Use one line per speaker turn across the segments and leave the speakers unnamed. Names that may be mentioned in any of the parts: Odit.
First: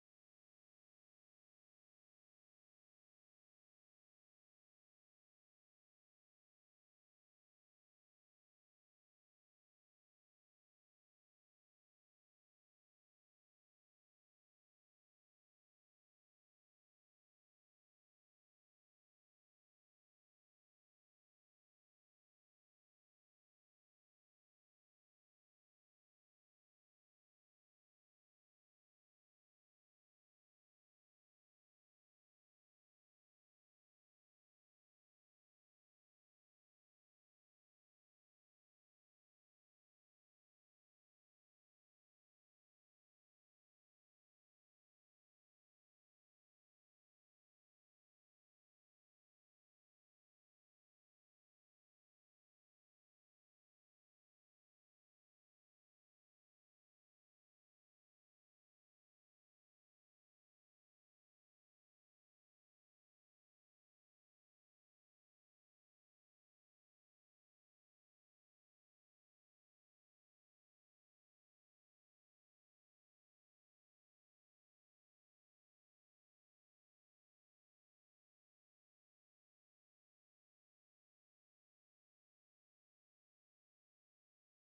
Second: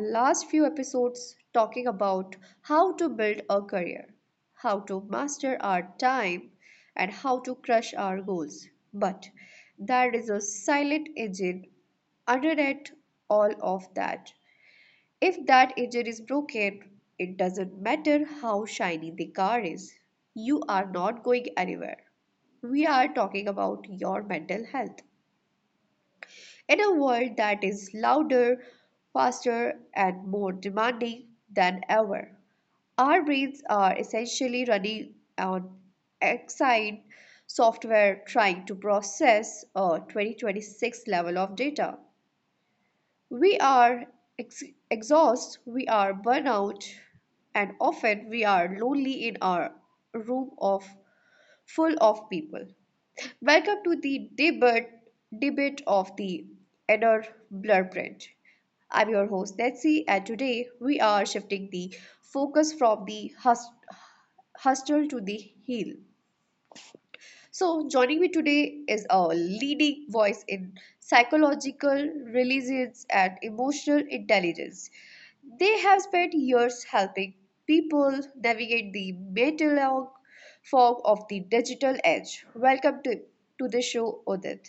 last few episodes talking about how to build a career, how to master our time, and how to crush our goals. But there is a silent engine underneath all of that. If that engine is broken, it doesn't matter how shiny the car is, you are not going anywhere. We are talking about your mental health. In a world that is louder, faster, and more demanding than ever, our brains are essentially running on exciting software trying to process a 2026 level of data. We are ex- exhausted, we are burnout, and often we are lonely in our room of full of people. Welcome to the debate of the Edder Blueprint. I'm your host Nancy, and today we are shifting the focus from the hustle to the heel. So, joining me today is a leading voice in psychological religions and emotional intelligence. They have spent years helping people navigate the metal fog of the digital age. To the show, Odit.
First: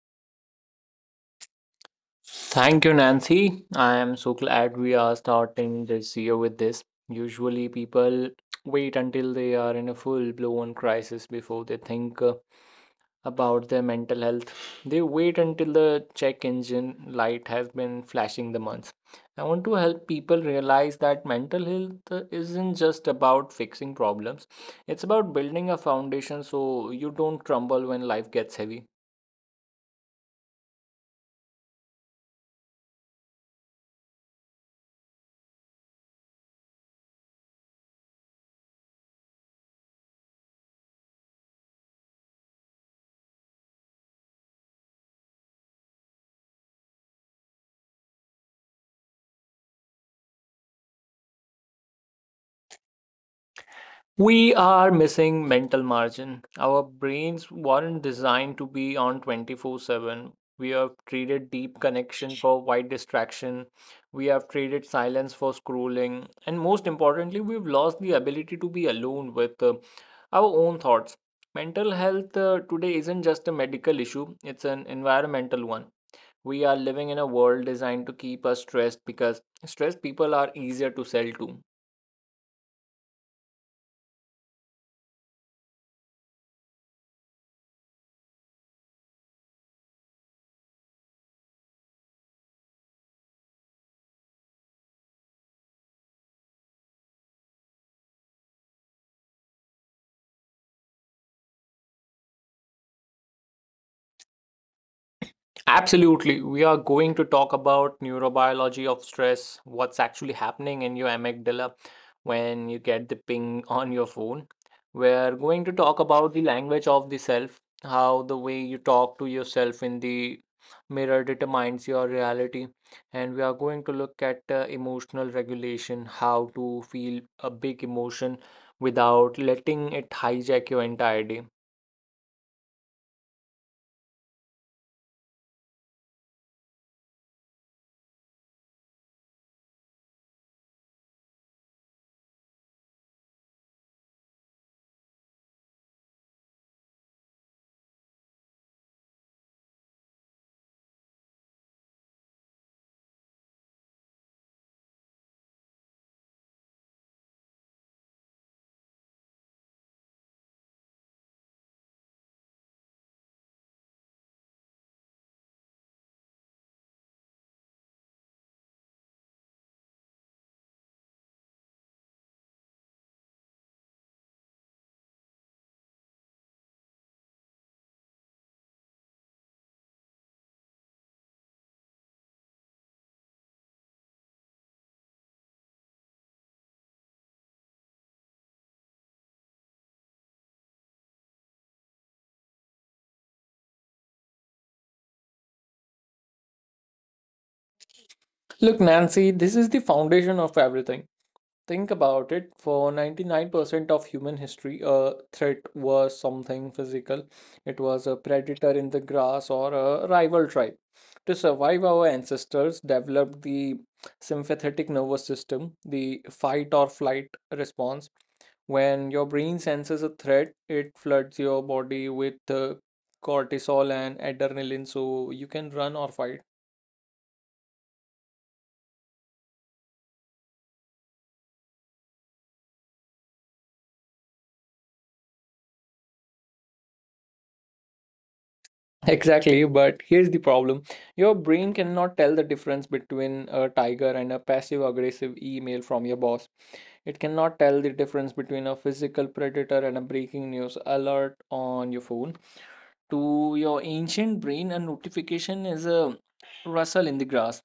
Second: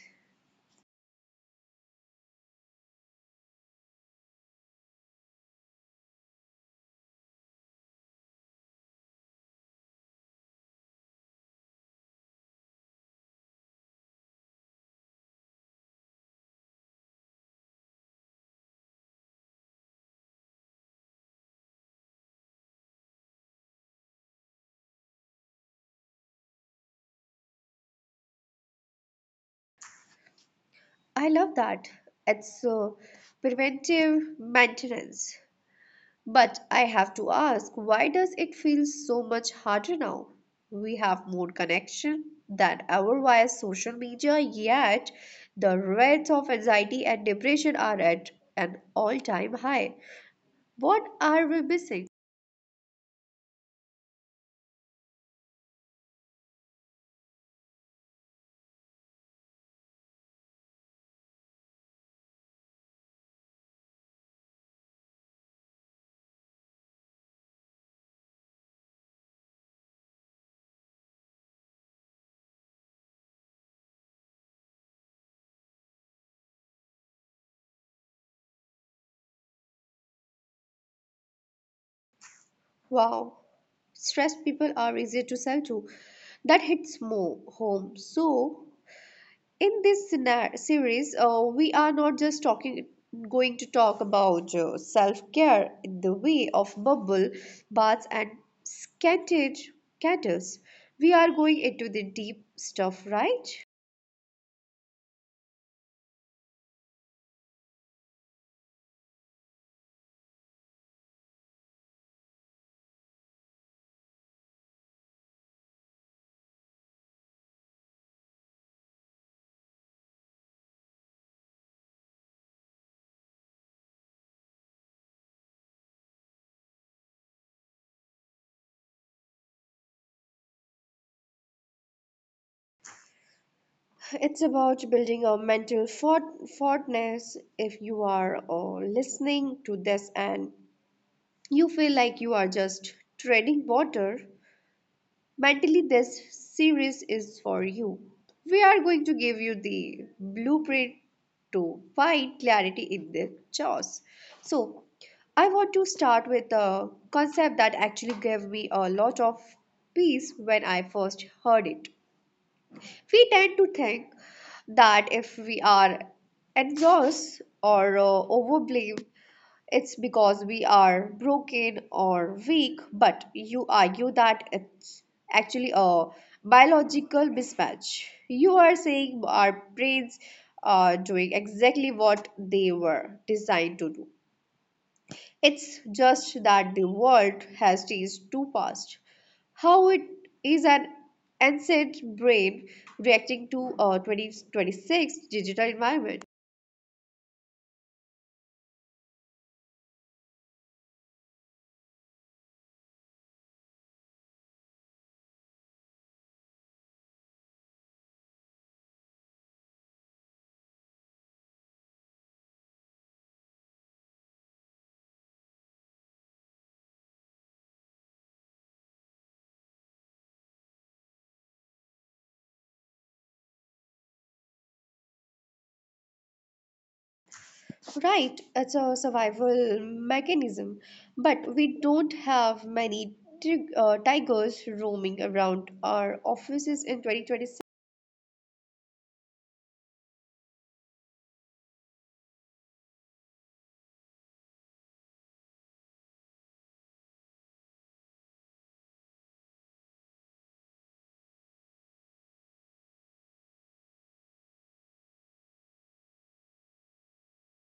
Thank you, Nancy. I am so glad we are starting this year with this. Usually, people wait until they are in a full blown crisis before they think about their mental health. They wait until the check engine light has been flashing the months. I want to help people realize that mental health isn't just about fixing problems, it's about building a foundation so you don't crumble when life gets heavy.
I love that. It's preventive maintenance. But I have to ask, why does it feel so much harder now? We have more connection than ever via social media, yet the rates of anxiety and depression are at an all-time high. What are we missing?
We are missing mental margin. Our brains weren't designed to be on 24/7. We have traded deep connection for wide distraction. We have traded silence for scrolling. And most importantly, we've lost the ability to be alone with our own thoughts. Mental health today isn't just a medical issue, it's an environmental one. We are living in a world designed to keep us stressed because stressed people are easier to sell to.
Wow, stressed people are easier to sell to. That hits more home. So, in this series we are not just talking going to talk about self-care in the way of bubble baths and scented candles, we are going into the deep stuff, right?
Absolutely. We are going to talk about neurobiology of stress, what's actually happening in your amygdala when you get the ping on your phone. We're going to talk about the language of the self, how the way you talk to yourself in the mirror determines your reality. And we are going to look at emotional regulation, how to feel a big emotion without letting it hijack your entire day.
It's about building a mental fortness. If you are listening to this and you feel like you are just treading water mentally, this series is for you. We are going to give you the blueprint to find clarity in the chaos. So, I want to start with a concept that actually gave me a lot of peace when I first heard it. We tend to think that if we are engrossed or overblamed, it's because we are broken or weak, but you argue that it's actually a biological mismatch. You are saying our brains are doing exactly what they were designed to do. It's just that the world has changed too fast. How it is an ancient brain reacting to a 2026 digital environment.
Look, Nancy, this is the foundation of everything. Think about it, for 99% of human history, a threat was something physical. It was a predator in the grass or a rival tribe. To survive, our ancestors developed the sympathetic nervous system, the fight or flight response. When your brain senses a threat, it floods your body with cortisol and adrenaline so you can run or fight.
Right, it's a survival mechanism, but we don't have many tigers roaming around our offices in 2026.
Exactly, but here's the problem. Your brain cannot tell the difference between a tiger and a passive aggressive email from your boss. It cannot tell the difference between a physical predator and a breaking news alert on your phone. To your ancient brain, a notification is a rustle in the grass.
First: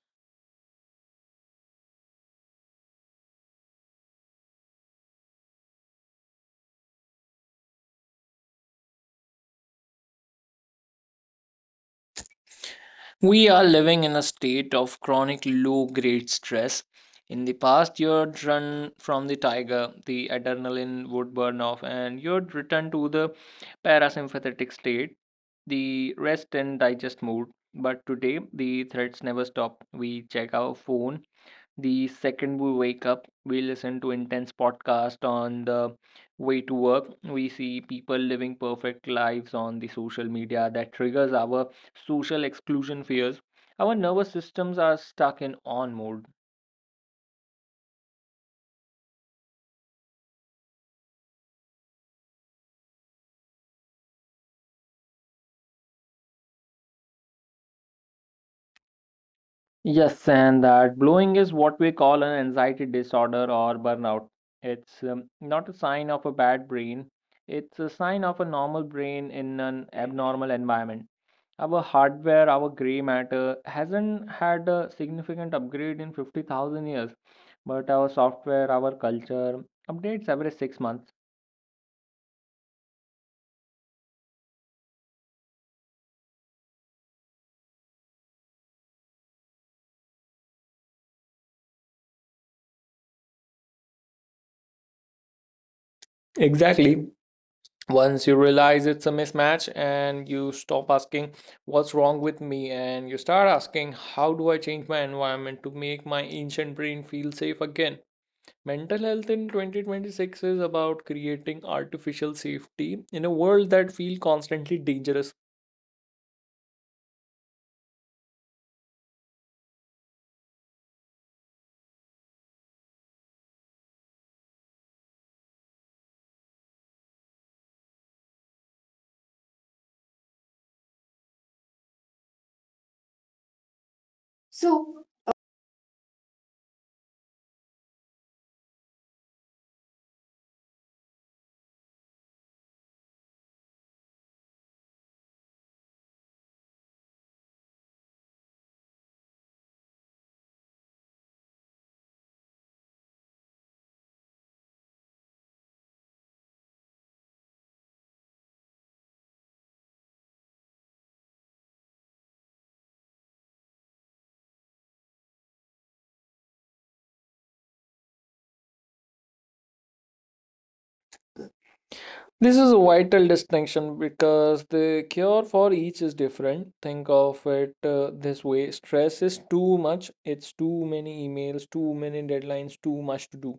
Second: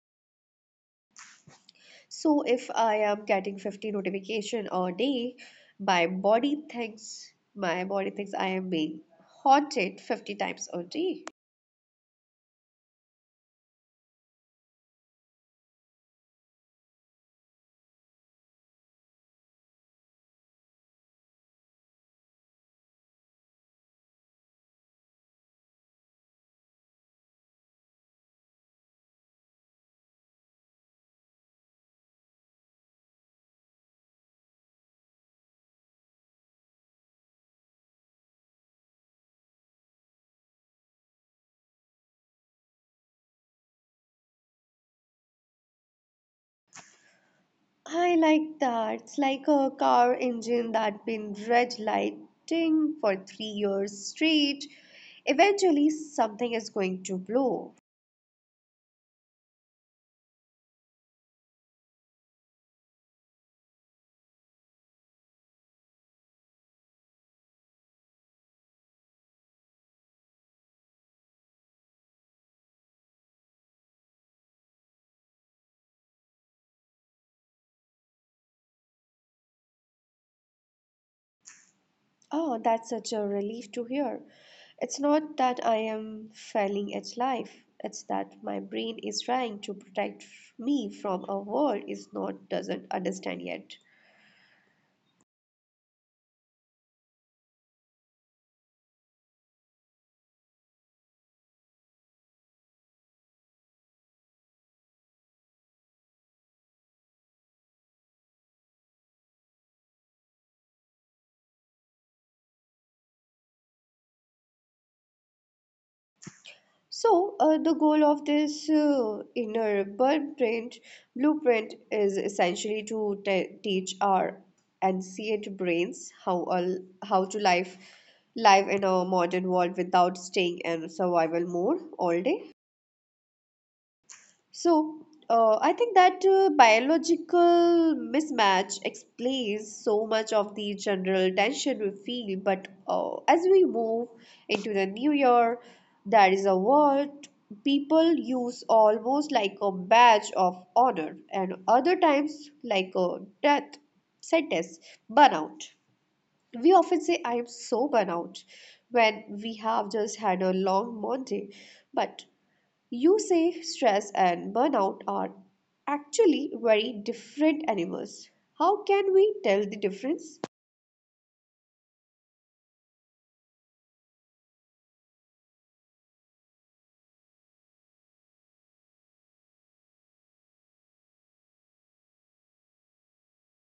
So if I am getting 50 notification a day, my body thinks I am being haunted 50 times a day.
We are living in a state of chronic low grade stress. In the past, you'd run from the tiger, the adrenaline would burn off, and you'd return to the parasympathetic state, the rest and digest mode. But today, the threats never stop. We check our phone the second we wake up, we listen to intense podcast on the way to work. We see people living perfect lives on the social media that triggers our social exclusion fears. Our nervous systems are stuck in on mode.
I like that. It's like a car engine that been red lighting for 3 years straight. Eventually, something is going to blow.
Yes, and that blowing is what we call an anxiety disorder or burnout. It's not a sign of a bad brain, it's a sign of a normal brain in an abnormal environment. Our hardware, our gray matter, hasn't had a significant upgrade in 50,000 years, but our software, our culture updates every 6 months.
Oh, that's such a relief to hear. It's not that I am failing at life, it's that my brain is trying to protect me from a world is not doesn't understand yet.
Exactly. Once you realize it's a mismatch and you stop asking what's wrong with me and you start asking how do I change my environment to make my ancient brain feel safe again, mental health in 2026 is about creating artificial safety in a world that feels constantly dangerous.
So, the goal of this inner blueprint is essentially to teach our ancient brains how to live in a modern world without staying in survival mode all day. So, I think that biological mismatch explains so much of the general tension we feel. But as we move into the new year, that is a word people use almost like a badge of honor, and other times like a death sentence: burnout. We often say, I am so burnout, when we have just had a long Monday. But you say stress and burnout are actually very different animals. How can we tell the difference?
This is a vital distinction because the cure for each is different. Think of it this way. Stress is too much, it's too many emails, too many deadlines, too much to do.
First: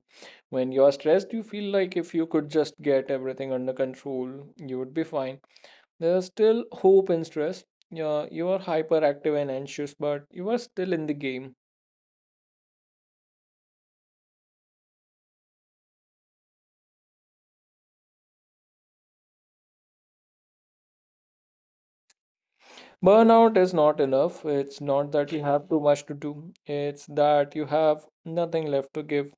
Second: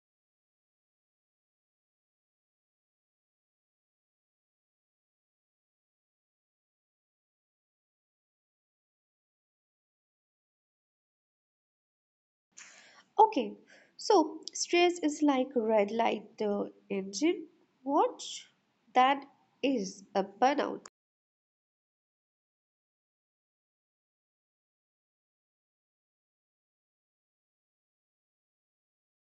When you are stressed, you feel like if you could just get everything under control, you would be fine. There's still hope in stress. Yeah, you are hyperactive and anxious, but you are still in the game.
Okay, so stress is like red light the engine. What that is a burnout.
Burnout is not enough. It's not that you have too much to do, it's that you have nothing left to give.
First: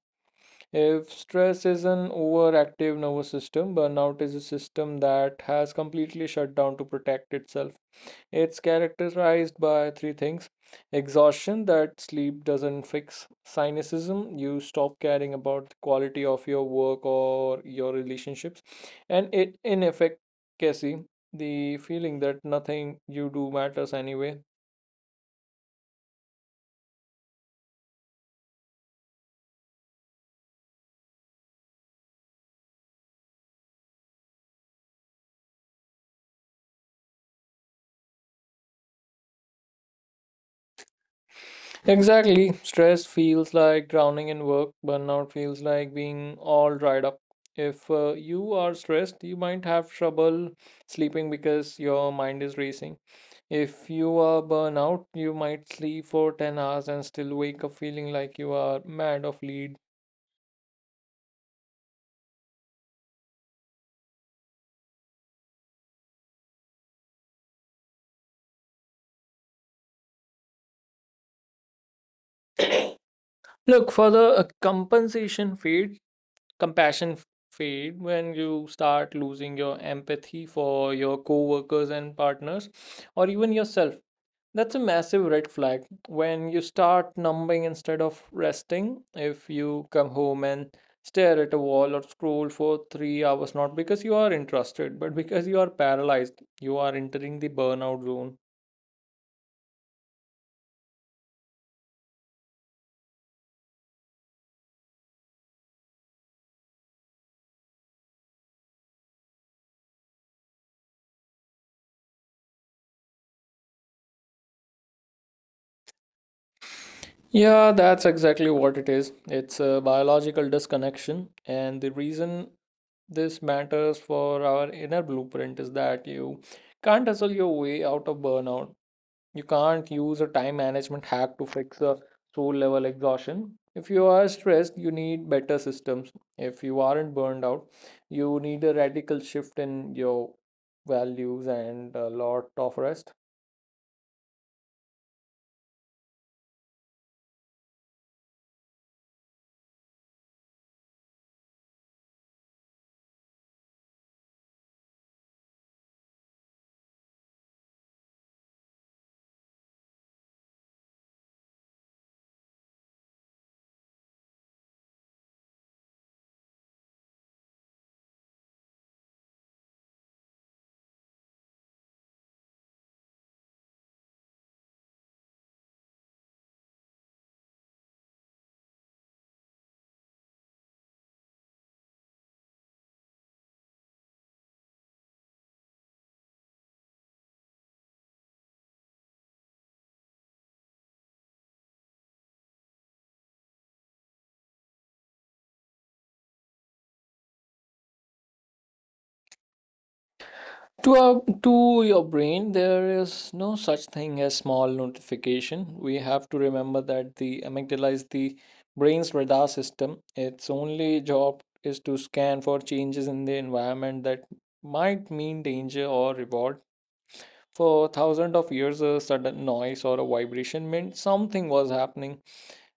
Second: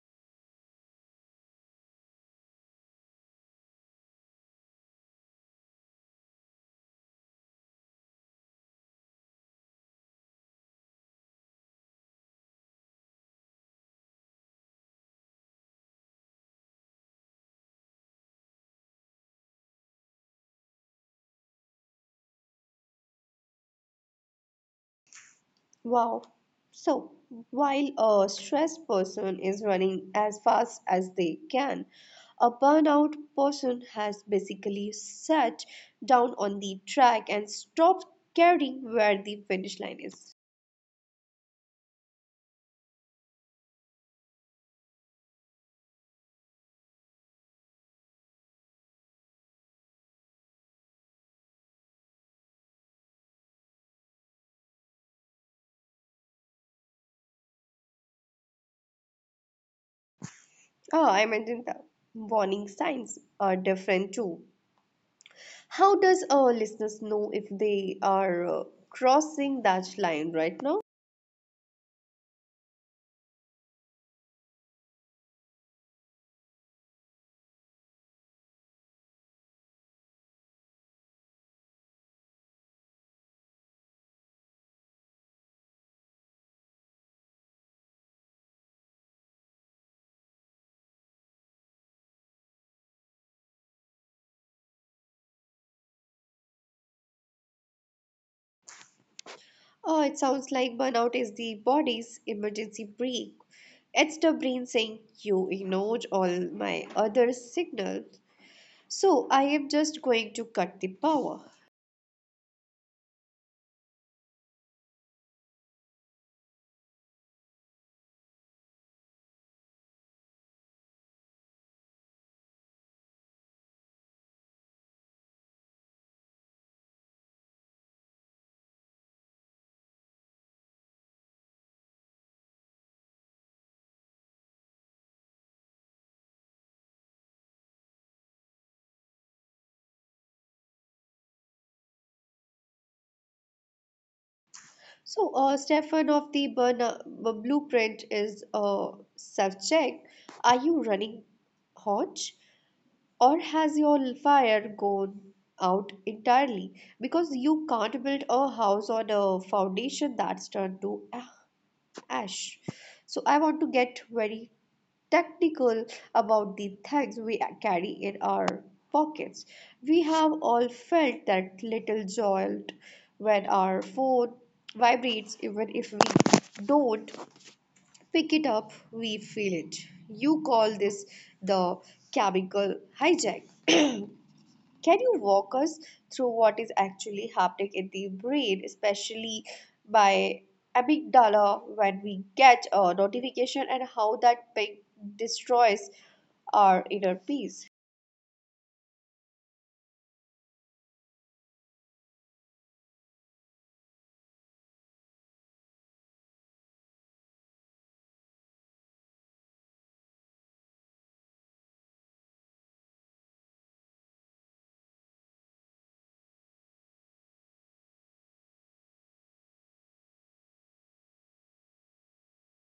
If stress is an overactive nervous system, burnout is a system that has completely shut down to protect itself. It's characterized by three things: exhaustion that sleep doesn't fix, cynicism, you stop caring about the quality of your work or your relationships, and it inefficacy, the feeling that nothing you do matters anyway.
Wow. So while a stressed person is running as fast as they can, a burnout person has basically sat down on the track and stopped caring where the finish line is.
Exactly. Stress feels like drowning in work. Burnout feels like being all dried up. If you are stressed, you might have trouble sleeping because your mind is racing. If you are burnout, you might sleep for 10 hours and still wake up feeling like you are mad of lead.
Oh, I mentioned that. Warning signs are different too. How does our listeners know if they are crossing that line right now?
Look, for the compassion fade, when you start losing your empathy for your co-workers and partners or even yourself, that's a massive red flag. When you start numbing instead of resting, if you come home and stare at a wall or scroll for 3 hours not because you are interested but because you are paralyzed, you are entering the burnout zone.
Oh, it sounds like burnout is the body's emergency brake. It's the brain saying, you ignored all my other signals, so I am just going to cut the power.
Yeah, that's exactly what it is. It's a biological disconnection, and the reason this matters for our inner blueprint is that you can't hustle your way out of burnout. You can't use a time management hack to fix a soul level exhaustion. If you are stressed, you need better systems. If you aren't burned out, you need a radical shift in your values and a lot of rest.
So, Stefan of the burnout blueprint is a self check. Are you running hot, or has your fire gone out entirely? Because you can't build a house on a foundation that's turned to ash. So I want to get very technical about the things we carry in our pockets. We have all felt that little jolt when our phone vibrates, even if we don't pick it up, we feel it. You call this the chemical hijack. Can you walk us through what is actually happening in the brain, especially by amygdala, when we get a notification and how that ping destroys our inner peace?
To your brain, there is no such thing as small notification. We have to remember that the amygdala is the brain's radar system. Its only job is to scan for changes in the environment that might mean danger or reward. For thousands of years, a sudden noise or a vibration meant something was happening.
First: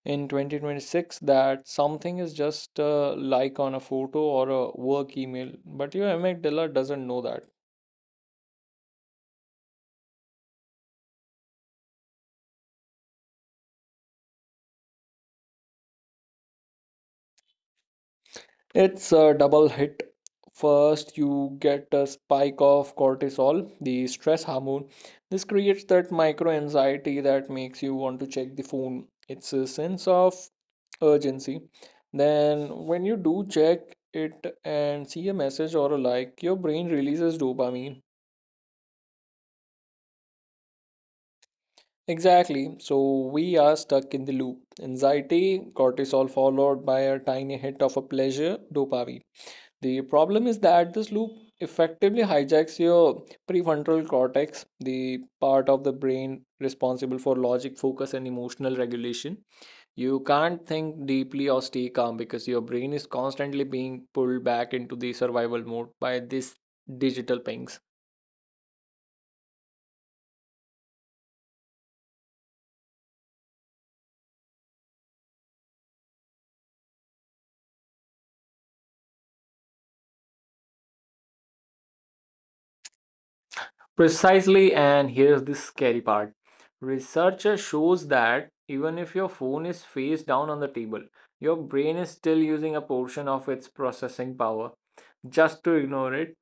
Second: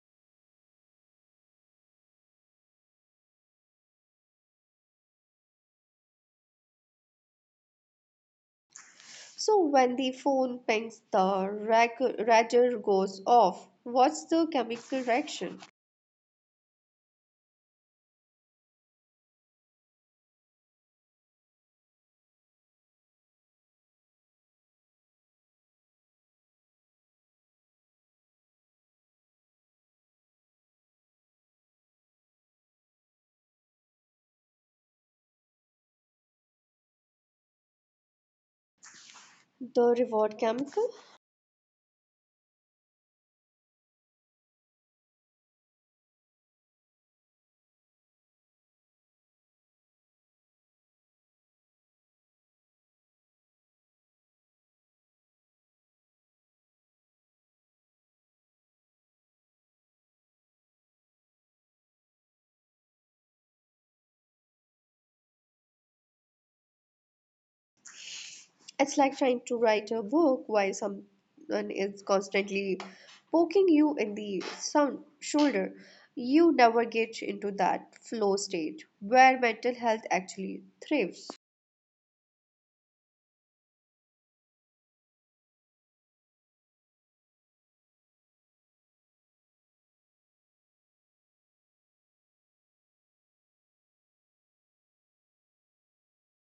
In 2026, that something is just a like on a photo or a work email, but your amygdala doesn't know that.
So, when the phone pings, the rager goes off. What's the chemical reaction?
It's a double hit. First, you get a spike of cortisol, the stress hormone. This creates that micro anxiety that makes you want to check the phone. It's a sense of urgency. Then, when you do check it and see a message or a like, your brain releases dopamine.
The reward chemical?
Exactly. So, we are stuck in the loop. Anxiety, cortisol, followed by a tiny hit of a pleasure, dopamine. The problem is that this loop effectively hijacks your prefrontal cortex, the part of the brain responsible for logic, focus, and emotional regulation. You can't think deeply or stay calm because your brain is constantly being pulled back into the survival mode by these digital pings.
It's like trying to write a book while someone is constantly poking you in the sound shoulder. You never get into that flow state where mental health actually thrives.
Precisely, and here's the scary part, research shows that even if your phone is face down on the table, your brain is still using a portion of its processing power just to ignore it.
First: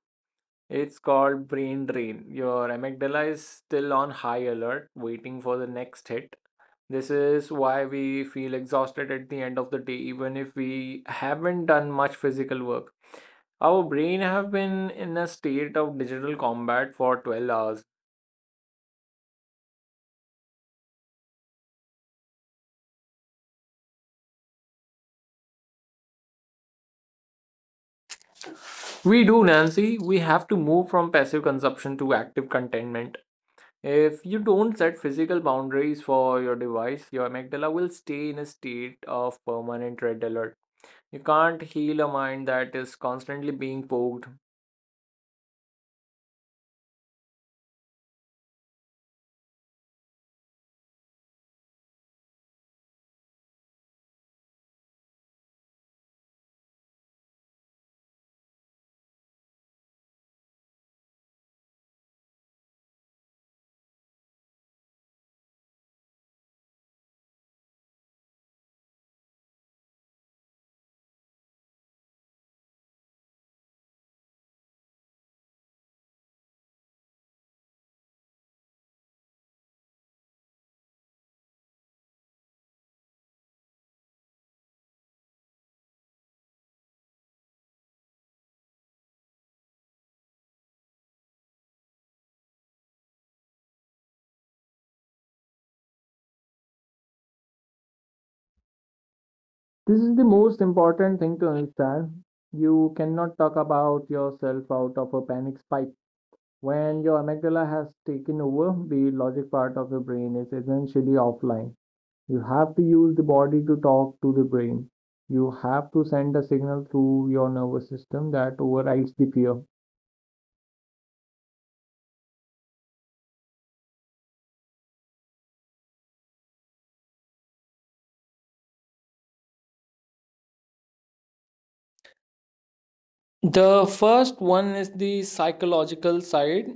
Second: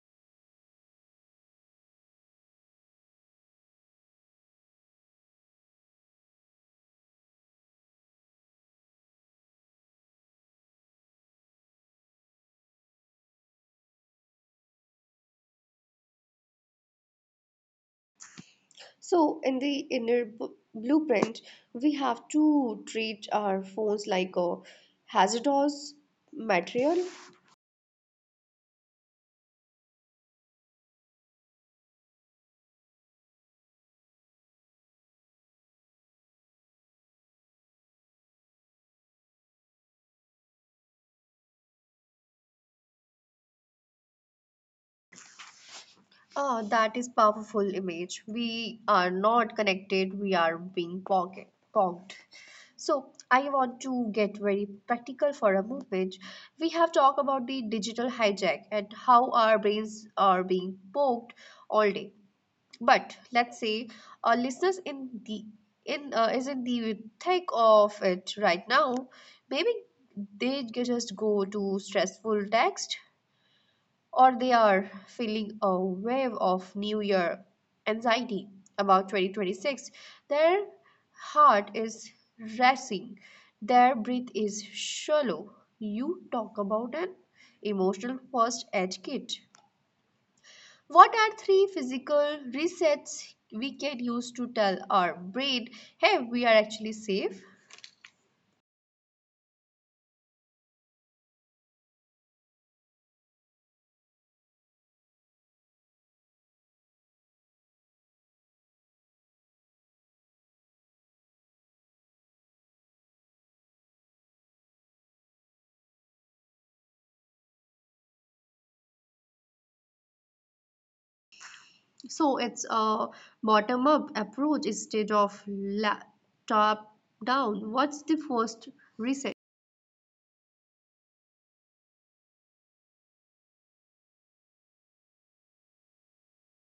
It's called brain drain. Your amygdala is still on high alert, waiting for the next hit. This is why we feel exhausted at the end of the day, even if we haven't done much physical work. Our brain have been in a state of digital combat for 12 hours.
So, in the blueprint, we have to treat our phones like a hazardous material.
We do, Nancy. We have to move from passive consumption to active contentment. If you don't set physical boundaries for your device, your amygdala will stay in a state of permanent red alert. You can't heal a mind that is constantly being poked.
Ah, that is powerful image. We are not connected, we are being pocket poked. So I want to get very practical for a moment. We have talked about the digital hijack and how our brains are being poked all day. But let's say our listeners in the in is in the thick of it right now. Maybe they just go to stressful text, or they are feeling a wave of New Year anxiety about 2026. Their heart is racing, their breath is shallow. You talk about an emotional first aid kit. What are three physical resets we can use to tell our brain, hey, we are actually safe?
This is the most important thing to understand. You cannot talk about yourself out of a panic spike. When your amygdala has taken over, the logic part of the brain is essentially offline. You have to use the body to talk to the brain. You have to send a signal through your nervous system that overrides the fear.
So it's a bottom up approach instead of top down. What's the first reset?
The first one is the psychological side.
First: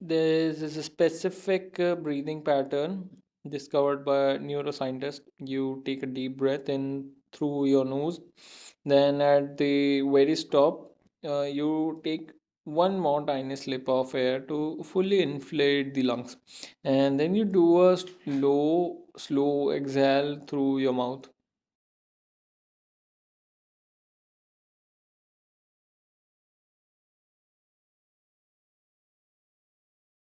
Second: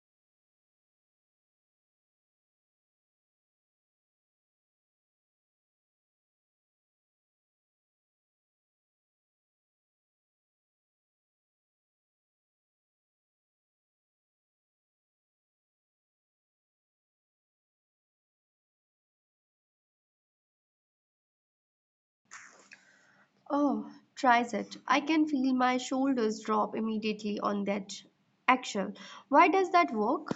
There is a specific breathing pattern discovered by neuroscientists. You take a deep breath in through your nose, then at the very stop, you take one more tiny slip of air to fully inflate the lungs, and then you do a slow, slow exhale through your mouth.
Oh, tries it. I can feel my shoulders drop immediately on that actual. Why does that work?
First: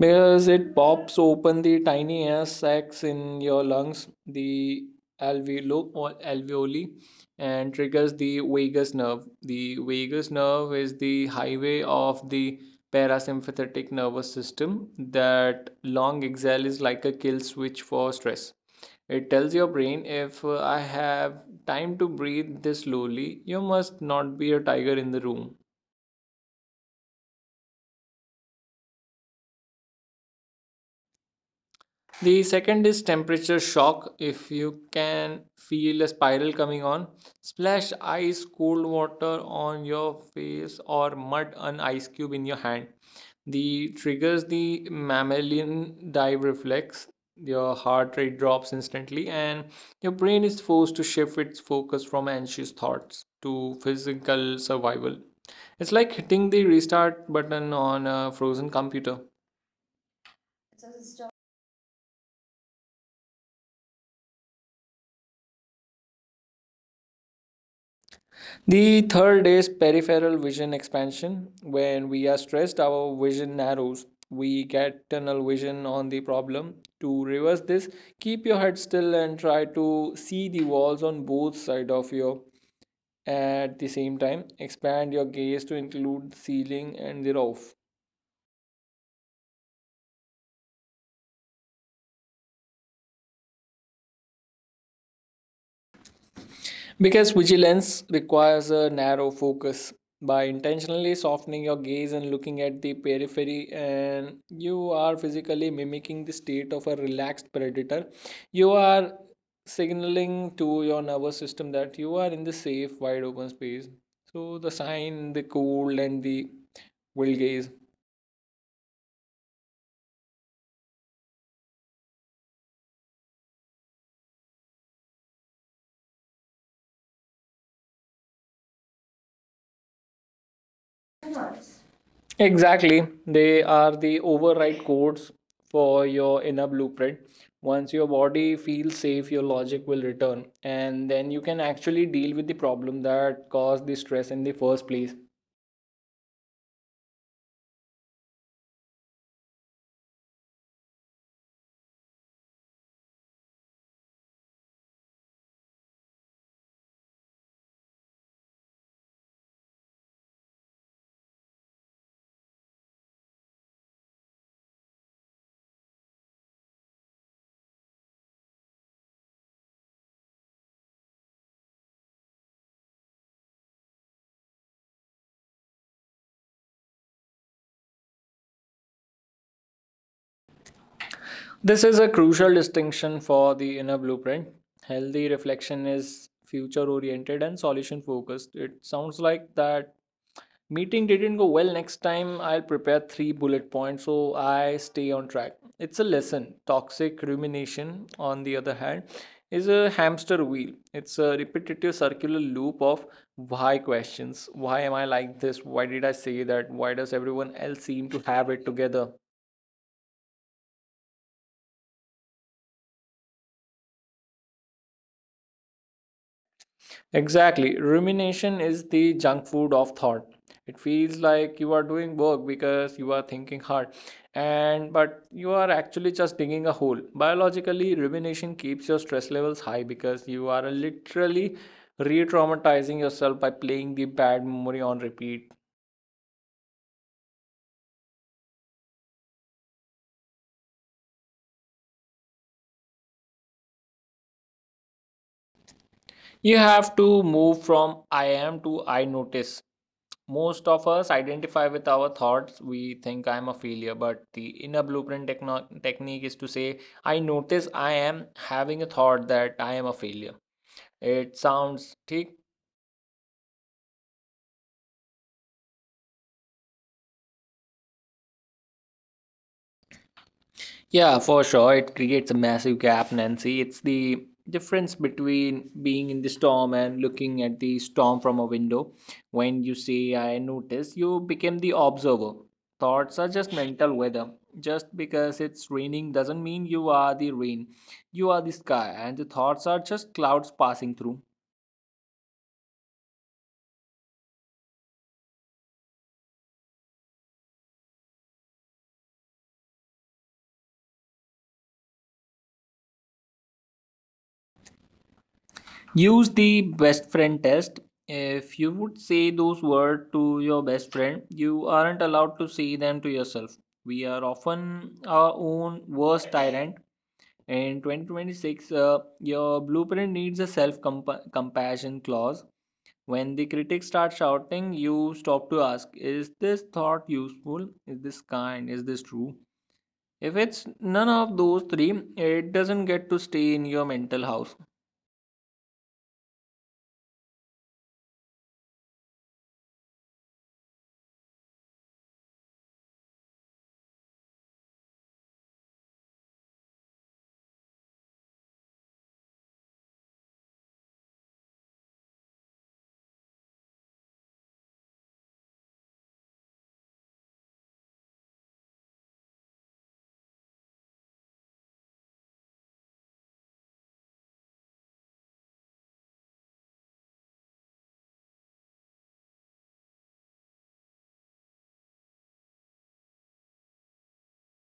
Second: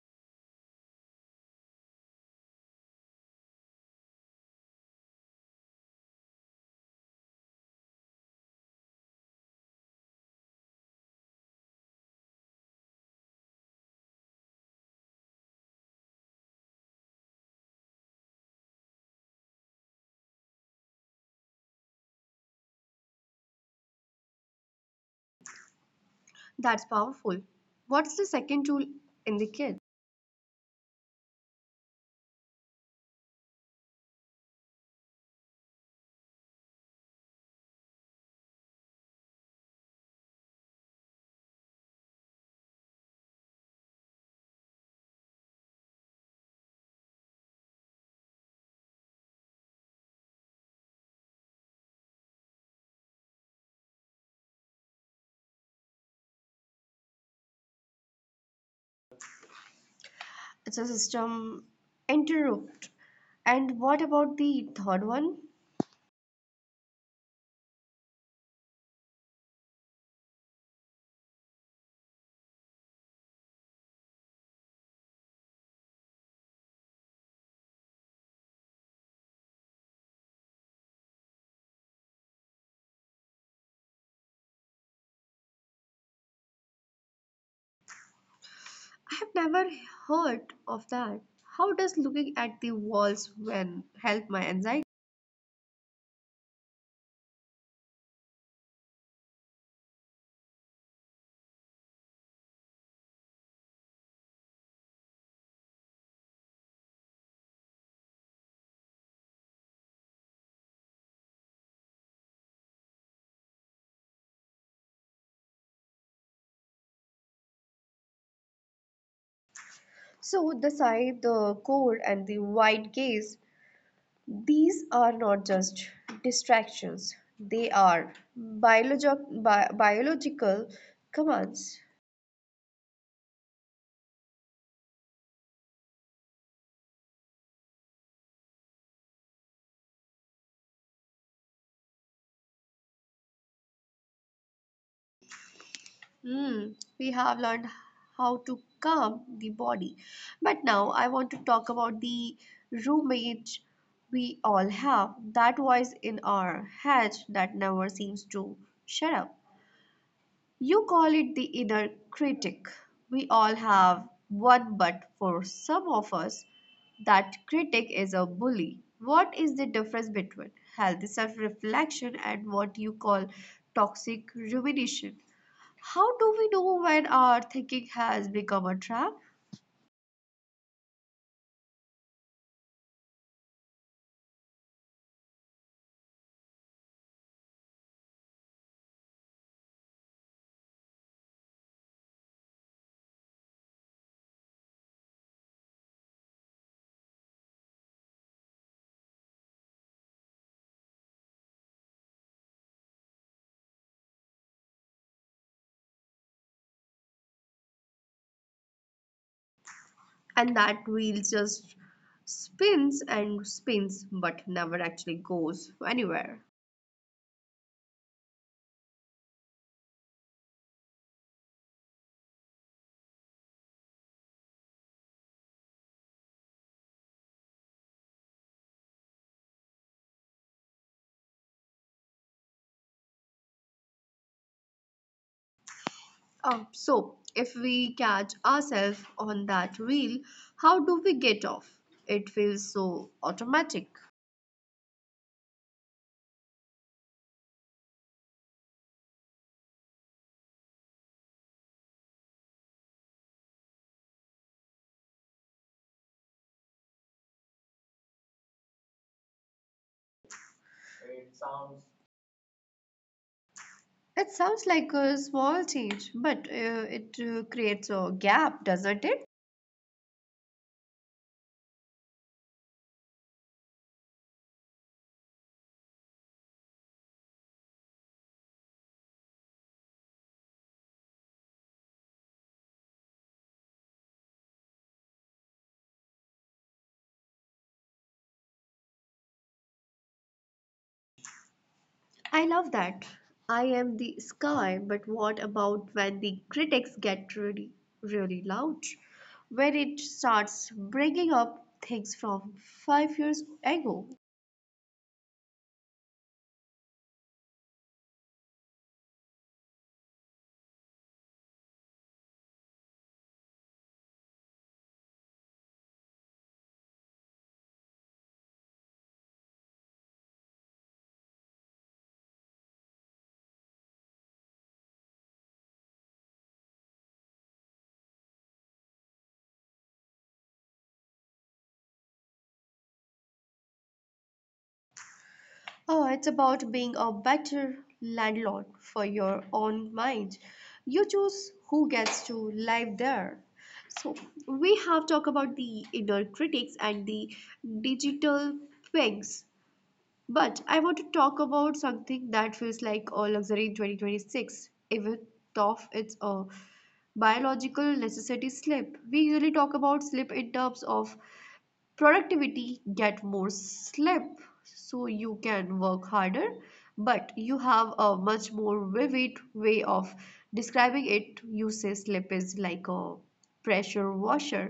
Because it pops open the tiny air sacs in your lungs, the alveolo or alveoli, and triggers the vagus nerve. The vagus nerve is the highway of the parasympathetic nervous system. That long exhale is like a kill switch for stress. It tells your brain, if I have time to breathe this slowly, you must not be a tiger in the room.
That's powerful. What's the second tool in the kit?
The second is temperature shock. If you can feel a spiral coming on, splash ice cold water on your face or mud an ice cube in your hand. The triggers the mammalian dive reflex. Your heart rate drops instantly and your brain is forced to shift its focus from anxious thoughts to physical survival. It's like hitting the restart button on a frozen computer.
It's a system interrupt. And what about the third one?
The third is peripheral vision expansion. When we are stressed, our vision narrows. We get tunnel vision on the problem. To reverse this, keep your head still and try to see the walls on both sides of you. At the same time, expand your gaze to include the ceiling and the roof.
I have never heard of that. How does looking at the walls when help my anxiety?
Because vigilance requires a narrow focus. By intentionally softening your gaze and looking at the periphery, and you are physically mimicking the state of a relaxed predator, you are signaling to your nervous system that you are in the safe, wide open space. So, the sign, the cool, and the wild gaze.
So the side, the core, and the wide gaze, these are not just distractions, they are biological commands.
Exactly. They are the override codes for your inner blueprint. Once your body feels safe, your logic will return, and then you can actually deal with the problem that caused the stress in the first place.
Hmm, we have learned how to calm the body, but now I want to talk about the roommate. We all have that voice in our head that never seems to shut up. You call it the inner critic. We all have one, but for some of us, that critic is a bully. What is the difference between healthy self reflection and what you call toxic rumination? How do we know when our thinking has become a trap,
This is a crucial distinction for the inner blueprint. Healthy reflection is future oriented and solution focused. It sounds like that meeting didn't go well. Next time, I'll prepare three bullet points so I stay on track. It's a lesson. Toxic rumination, on the other hand, is a hamster wheel. It's a repetitive circular loop of why questions. Why am I like this? Why did I say that? Why does everyone else seem to have it together?
and that wheel just spins and spins but never actually goes anywhere?
Exactly. Rumination is the junk food of thought. It feels like you are doing work because you are thinking hard and but you are actually just digging a hole. Biologically, rumination keeps your stress levels high because you are literally re-traumatizing yourself by playing the bad memory on repeat.
Oh, so if we catch ourselves on that wheel, how do we get off? It feels so automatic.
You have to move from I am to I notice. Most of us identify with our thoughts. We think I'm a failure, but the inner blueprint technique is to say, I notice I am having a thought that I am a failure. It sounds ठीक.
It sounds like a small change, but it creates a gap, doesn't it?
Yeah, for sure. It creates a massive gap, Nancy. It's the difference between being in the storm and looking at the storm from a window. When you say, I notice, you become the observer. Thoughts are just mental weather. Just because it's raining doesn't mean you are the rain. You are the sky, and the thoughts are just clouds passing through.
I love that. I am the sky, but what about when the critics get really, really loud? When it starts bringing up things from 5 years ago?
Use the best friend test. If you would say those words to your best friend, you aren't allowed to say them to yourself. We are often our own worst tyrant. In 2026, your blueprint needs a self compassion clause. When the critics start shouting, you stop to ask, is this thought useful? Is this kind? Is this true? If it's none of those three, it doesn't get to stay in your mental house.
Oh, it's about being a better landlord for your own mind. You choose who gets to live there. So we have talked about the inner critics and the digital pigs. But I want to talk about something that feels like a luxury in 2026, even though it's a biological necessity: sleep. We usually talk about sleep in terms of productivity, get more sleep so you can work harder, but you have a much more vivid way of describing it. You say sleep is like a pressure washer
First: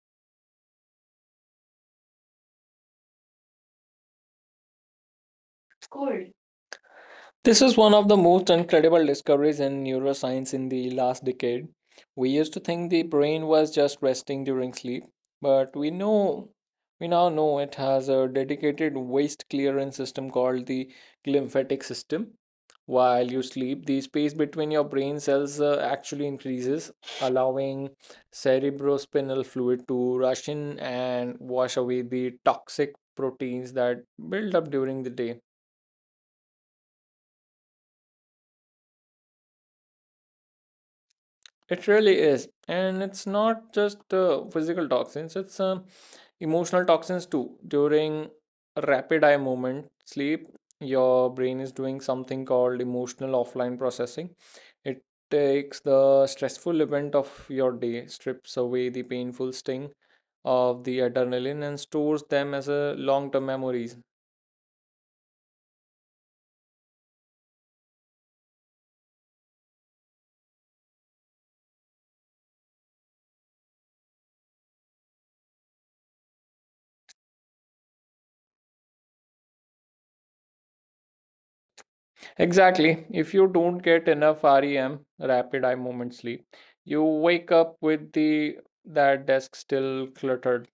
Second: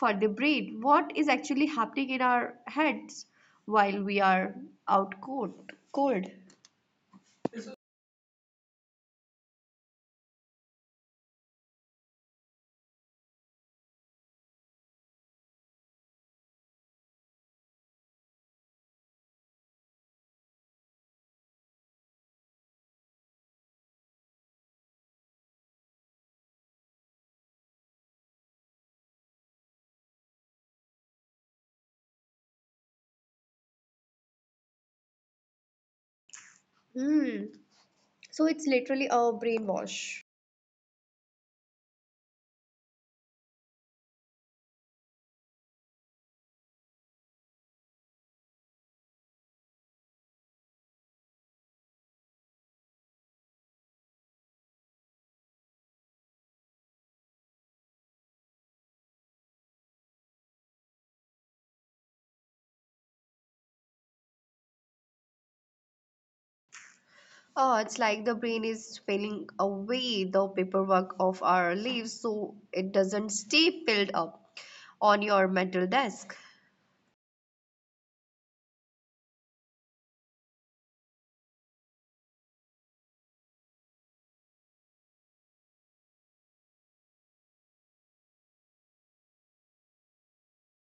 for the brain. What is actually happening in our heads while we are out cold?
This is one of the most incredible discoveries in neuroscience in the last decade. We used to think the brain was just resting during sleep, but we now know it has a dedicated waste clearance system called the glymphatic system. While you sleep, the space between your brain cells actually increases, allowing cerebrospinal fluid to rush in and wash away the toxic proteins that build up during the day.
Hmm. So it's literally a brainwash?
It really is, and it's not just physical toxins; it's emotional toxins too. During rapid eye movement sleep, your brain is doing something called emotional offline processing. It takes the stressful event of your day, strips away the painful sting of the adrenaline, and stores them as a long-term memories.
Oh, it's like the brain is spinning away the paperwork of our lives so it doesn't stay piled up on your mental desk.
Exactly. If you don't get enough REM, rapid eye movement sleep, you wake up with the that desk still cluttered.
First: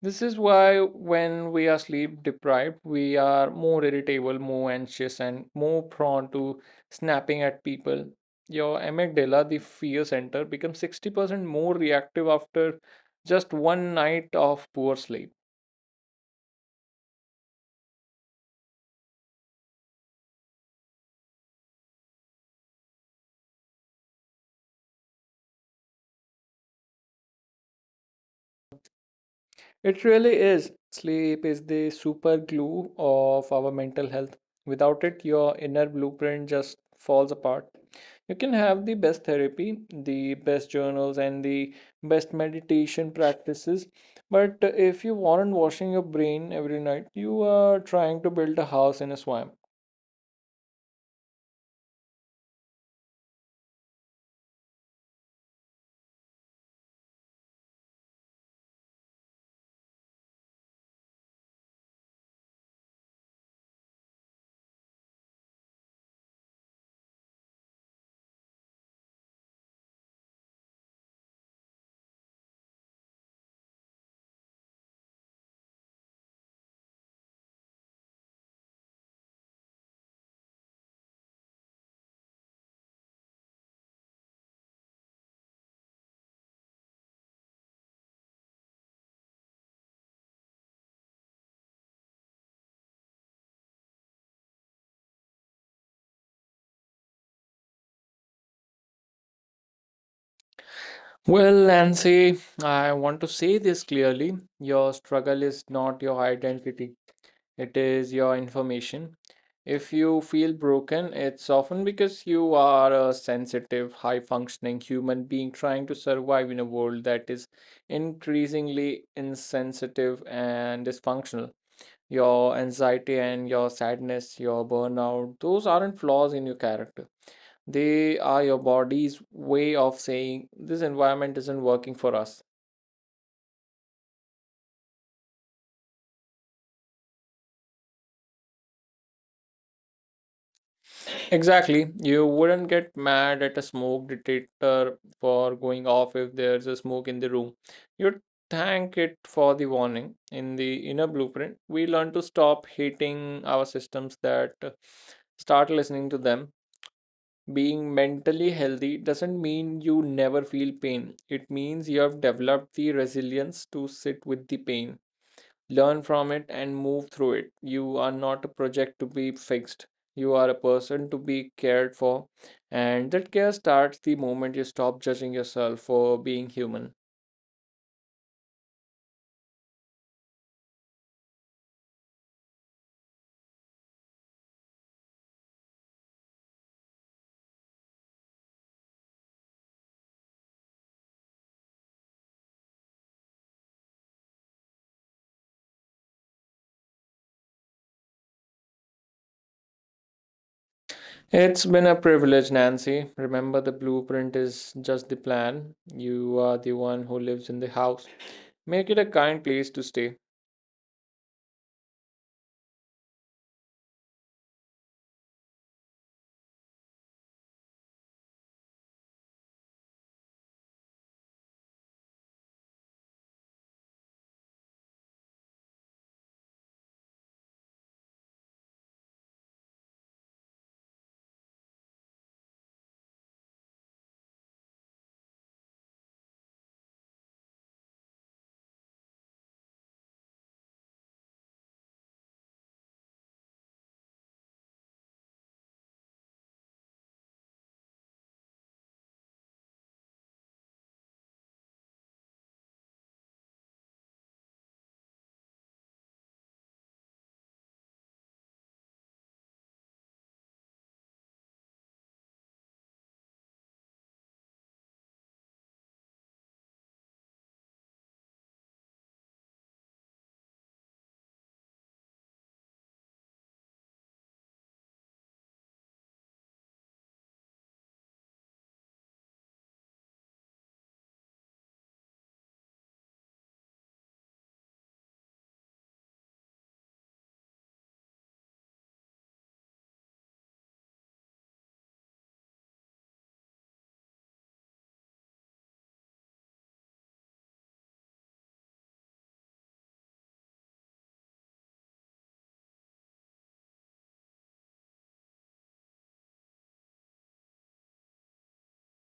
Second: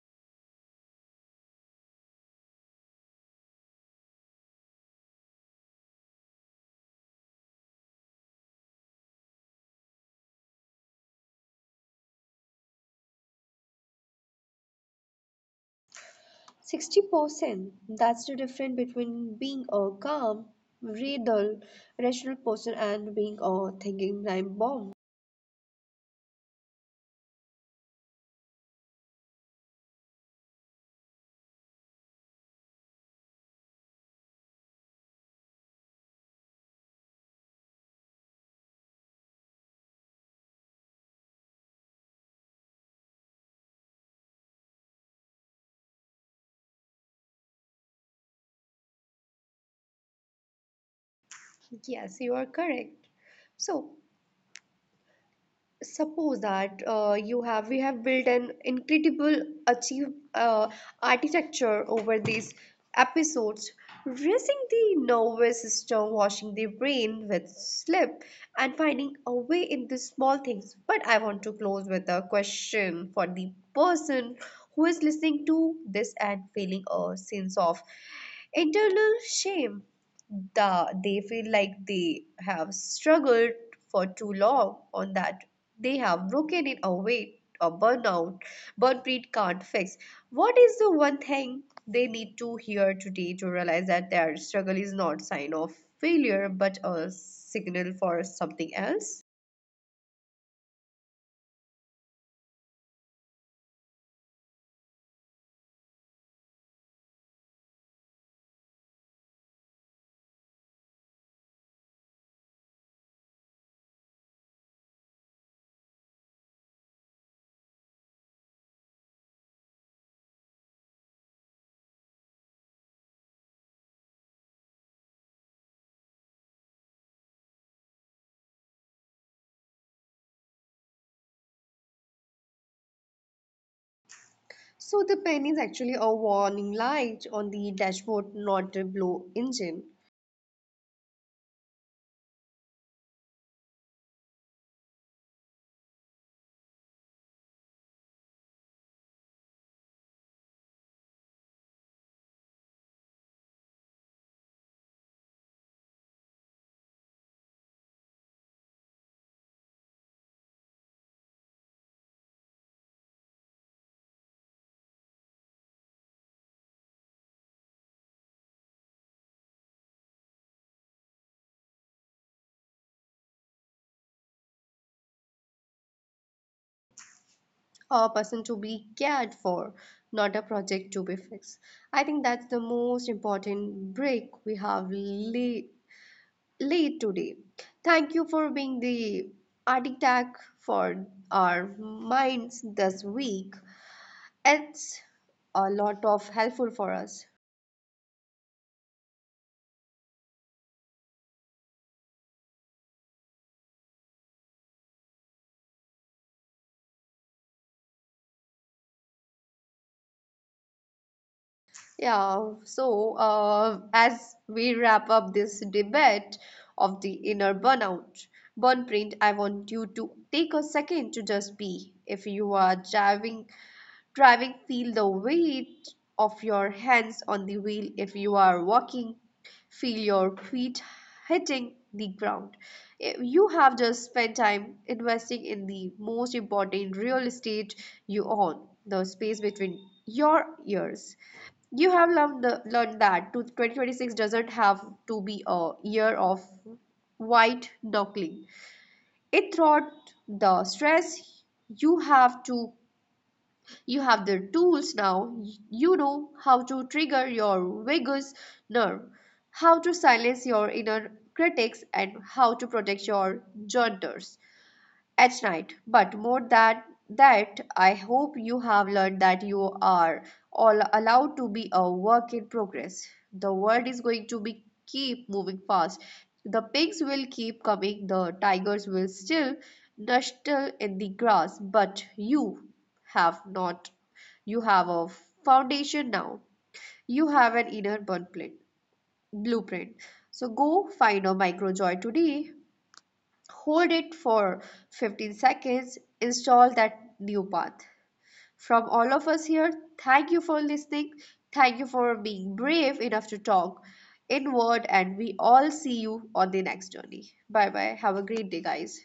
This is why when we are sleep deprived, we are more irritable, more anxious, and more prone to snapping at people. Your amygdala, the fear center, becomes 60% more reactive after just one night of poor sleep.
60%. That's the difference between being a calm, real, rational person and being a thinking time bomb.
It really is. Sleep is the super glue of our mental health. Without it, your inner blueprint just falls apart. You can have the best therapy, the best journals, and the best meditation practices, but if you aren't washing your brain every night, you are trying to build a house in a swamp.
Yes, you are correct. So, suppose that you have we have built an incredible achieve uh, architecture over these episodes, raising the nervous system, washing the brain with slip, and finding a way in the small things. But I want to close with a question for the person who is listening to this and feeling a sense of internal shame. They feel like they have struggled for too long on that, they have broken in a way a burn breed can't fix. What is the one thing they need to hear today to realize that their struggle is not sign of failure but a signal for something else?
Well, Nancy, I want to say this clearly. Your struggle is not your identity. It is your information. If you feel broken, it's often because you are a sensitive, high functioning human being trying to survive in a world that is increasingly insensitive and dysfunctional. Your anxiety and your sadness, your burnout, those aren't flaws in your character. They are your body's way of saying, this environment isn't working for us.
So the pen is actually a warning light on the dashboard, not a blow engine.
Exactly. You wouldn't get mad at a smoke detector for going off if there's a smoke in the room. You'd thank it for the warning. In the inner blueprint, we learn to stop hating our systems that start listening to them. Being mentally healthy doesn't mean you never feel pain. It means you have developed the resilience to sit with the pain, learn from it, and move through it. You are not a project to be fixed. You are a person to be cared for, and that care starts the moment you stop judging yourself for being human.
A person to be cared for, not a project to be fixed. I think that's the most important break we have late, late today. Thank you for being the architect for our minds this week. It's a lot of helpful for us.
It's been a privilege, Nancy. Remember, the blueprint is just the plan. You are the one who lives in the house. Make it a kind place to stay.
Yeah, so as we wrap up this debate of the inner burn print, I want you to take a second to just be. If you are driving, feel the weight of your hands on the wheel. If you are walking, feel your feet hitting the ground. If you have just spent time investing in the most important real estate you own, the space between your ears. You have learned that 2026 doesn't have to be a year of white knuckling. It throughout the stress you have to you have the tools now. You know how to trigger your vagus nerve, how to silence your inner critics, and how to protect your jointers at night. But more than that, I hope you have learned that you are all allowed to be a work in progress. The world is going to be keep moving fast. The pigs will keep coming, the tigers will still nestle in the grass, but you have not. You have a foundation now. You have an inner blueprint. So go find a micro joy today. Hold it for 15 seconds. Install that new path. From all of us here, thank you for listening. Thank you for being brave enough to talk inward, and we all see you on the next journey. Bye bye. Have a great day, guys.